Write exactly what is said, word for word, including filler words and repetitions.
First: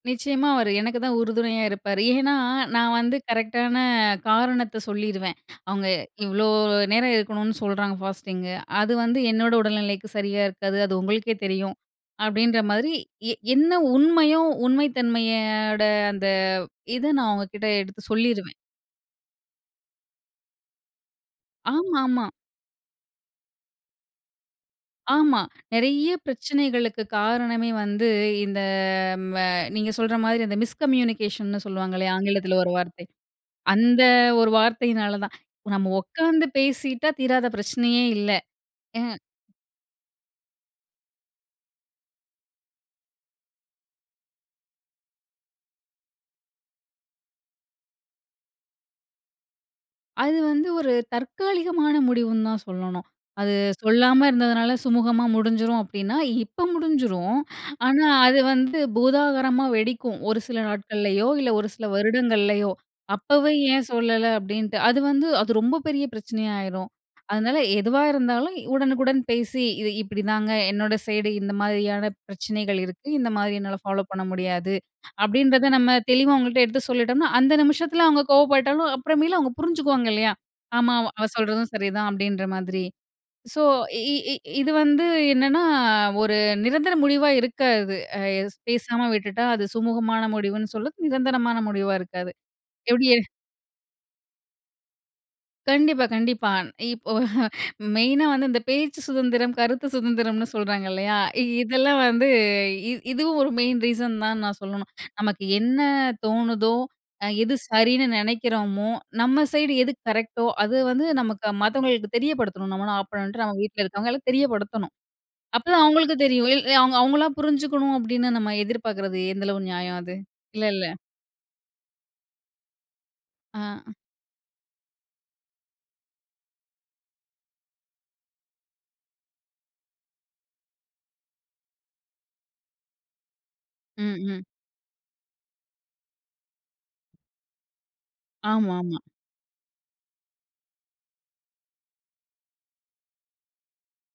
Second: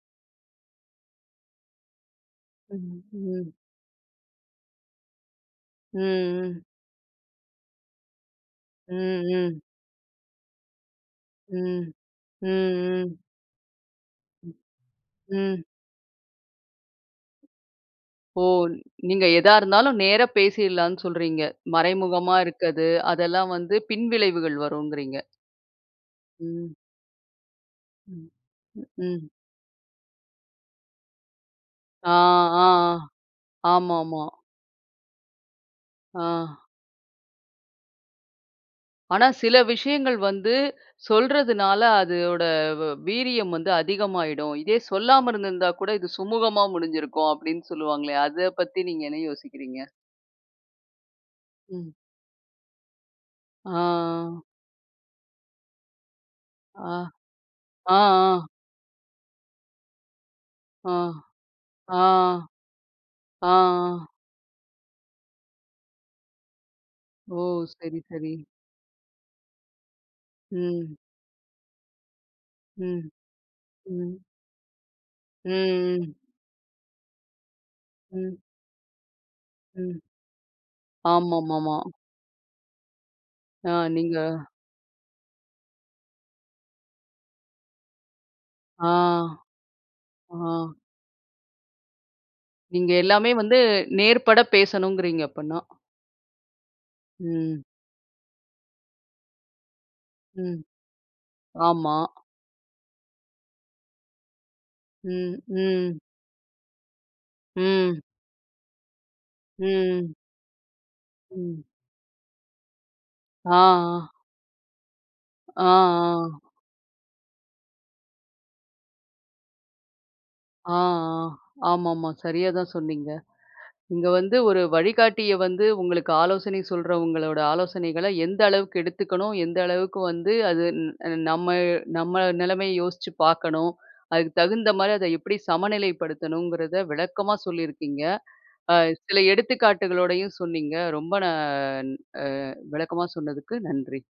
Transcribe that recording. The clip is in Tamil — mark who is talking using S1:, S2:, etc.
S1: நிச்சயமா அவரு எனக்குதான் உறுதுணையா இருப்பாரு. ஏன்னா, நான்
S2: ம்
S1: வந்து
S2: ம்.
S1: கரெக்ட்டான காரணத்த சொல்லிருவேன். "அவுங்க
S2: ம்
S1: இவ்ளோ
S2: ம்.
S1: நேரம் இருக்கணுனனு சொல்றாங்க ஃபாஸ்டிங்கு அது வந்து
S2: ம்
S1: என்னோட
S2: ம்.
S1: உடல்நிலைக்கு சரியா இருக்காது. அது உங்களுக்கே தெரியும்"
S2: ம்-ம்
S1: அப்பிடின்றமாரி,
S2: ம்.
S1: எ என்ன உண்மையோ,
S2: ம். ம்.
S1: உண்மைத்தன்மையோட அந்த இத நான் அவுங்கக்கிட்ட எடுத்து
S2: ஓ!
S1: சொல்லிருவேன்.
S2: நீங்க எதா இருந்தாலும், நேரா பேசிட்லான்னு சொல்றீங்க.
S1: ஆமா-ஆமா.
S2: மறைமுகமா இருக்கது, அதெல்லாம் வந்து பின்விளைவுகள் வரும்ங்கிறீங்க!
S1: ஆமா. நெறைய
S2: ம்.
S1: பிரச்சனைகளுக்கு காரணமே வந்து
S2: ம்,
S1: இந்த
S2: ம் ம்.
S1: ம நீங்க சொல்ற மாதிரி அந்த மிஸ்கம்யூனிகேஷன்னு சொல்லுவாங்களே!
S2: ஆ
S1: ஆங்கிலத்தில
S2: ஆ.
S1: ஒரு வார்த்தை.
S2: ஆமா
S1: அந்த
S2: ஆமா.
S1: ஒரு வார்த்தையினால தான். நாம உக்காந்து
S2: ஆ.
S1: பேசிட்டா தீராத பிரச்சனையே இல்ல. எ
S2: ஆனா, "சில விஷயங்கள் வந்து சொல்றதுனால, அது ஓட வ் வீரியம் வந்து அதிகமாயிடும். இதே சொல்லாம இருந்திருந்தா கூட, இது சுமூகமா முடிஞ்சிருக்கும்" அப்பிடின்னு சொல்லுவாங்களே! அத பத்தி நீங்க என்ன யோசிக்கிறீங்க?
S1: அது வந்து ஒரு
S2: ம்.
S1: தற்காலிகமான முடிவுன்னு தான் சொல்லணும். அது சொல்லாம
S2: ஆ.
S1: இருந்ததுனால சுமூகமாமுடிஞ்சிரும் அப்பிடின்னா, இப்ப
S2: ஆ,
S1: முடிஞ்சிரும்.
S2: அ
S1: ஆனா, அது
S2: ஆ.
S1: வந்து பூதாகரமா வெடிக்கும். ஒரு சில
S2: ஆ,
S1: நாட்கள்லயோ! இல்ல ஒரு சில
S2: ஆ,
S1: வருடங்கள்லயோ!
S2: ஆ, ஆ.
S1: "அப்பவே ஏன் சொல்லல?" அப்பிடின்ட்டு, அது வந்து அது ரொம்ப பெரிய பிரச்சனையா ஆயிரும்.
S2: ஓ!
S1: அதனால
S2: சரி
S1: எதுவா
S2: சரி.
S1: இருந்தாலும், உடனுக்குடன் பேசி, "இது இப்பிடிதாங்க. என்னோட
S2: ம்.
S1: சைடு இந்த மாதிரியான பிரச்சனைகள் இருக்கு.
S2: ம்,
S1: இந்தமாரி என்னால ஃபாலோப்
S2: ம்.
S1: பண்ண முடியாது."
S2: ம்
S1: அப்பிடின்றத நம்ம
S2: ம்.
S1: தெளிவா அவுங்கள்ட்ட எடுத்து சொல்லிட்டம்ன்னா, அந்த நிமிஷத்தில அவுங்க
S2: ம்.
S1: கோவப்பட்டாலும், அப்புறமேலு அவுங்க
S2: ம்.
S1: புரிஞ்சுக்குவாங்க இல்லயா! "ஆமா, அவ
S2: ஆமா-மா,
S1: சொல்றதும்
S2: ஆமா.
S1: சரிதான்." அப்பிடின்ற மாதிரி. ஸோ
S2: ஆ,
S1: இ
S2: நீங்க
S1: இ இது வந்து என்னான்னா, ஒரு நிரந்தர முடிவா இருக்காது. அ எஸ்
S2: ஆ.
S1: பேசாம விட்டுட்டா, அது சுமூகமான
S2: ஆ.
S1: முடிவுன்னு சொல்லத் நிரந்தரமான முடிவா இருக்காது.
S2: நீங்க
S1: எப்பிடி எ
S2: எல்லாமே வந்து, நேர்பட பேசணும்ங்குறீங்க, அப்பன்னா!
S1: கண்டிப்பா கண்டிப்பா. அந் இப்போ
S2: ம்.
S1: மெயினா வந்து இந்த பேச்சு சுதந்திரம், கருத்து சுதந்திரம்னு
S2: ம்.
S1: சொல்றாங்க இல்லயா! இ
S2: ஆமா.
S1: இதெல்லாம் வந்து இ இதுவும் ஒரு மெயின் ரீசன் தான் நான் சொல்லணும்.
S2: ம்
S1: நமக்கு என்ன
S2: ம்.
S1: தோணுதோ! அ எது
S2: ம்.
S1: சரின்னு நெனைக்கிறோமோ! நம்ம சைடு எது
S2: ம்.
S1: கரெக்ட்டோ! அது வந்து நமக்கு
S2: ம்.
S1: மத்தவங்களுக்கு தெரியப்படுத்தணும். நம்ம என்னானாப் பண்றோண்ட்டு
S2: ஆ
S1: அவுங்க வீட்ல
S2: ஆ.
S1: இருக்கவங்களுக்கு தெரியப்படுத்தணும்.
S2: ஆ
S1: அப்ப தான் அவுங்களுக்கு தெரியும்.
S2: ஆ.
S1: இல் அவ் "அவுங்களா புரிஞ்சுக்கணும்" அப்பிடின்னு நம்ம எதிர்பாக்கிறது எந்தளவு நியாயம் அது?
S2: ஆ ஆ.
S1: இல்லல்ல!
S2: ஆமா-ஆமா. சரியா தான் சொன்னீங்க.
S1: ஆ.
S2: இங்க வந்து, ஒரு வழிகாட்டிய வந்து உங்களுக்கு ஆலோசனை சொல்றவங்களோட ஆலோசனைகள, எந்த அளவுக்கு எடுத்துக்கணும்? எந்த அளவுக்கு வந்து அது ந் நம்ம நம்ம நிலைமைய யோசிச்சு பார்க்கணும்.
S1: ம்,
S2: அதுக்கு
S1: ம்.
S2: தகுந்தமாரி அத எப்பிடி சமநிலைப்படுத்தணுங்கிறத, விளக்கமா சொல்லியிருக்கீங்க! ஆ,
S1: ஆமா, ஆமா.
S2: சில எடுத்துக்காட்டுகளோடையும் சொன்னீங்க. ரொம்ப நான் ஆ விளக்கமா சொன்னதுக்கு நன்றி!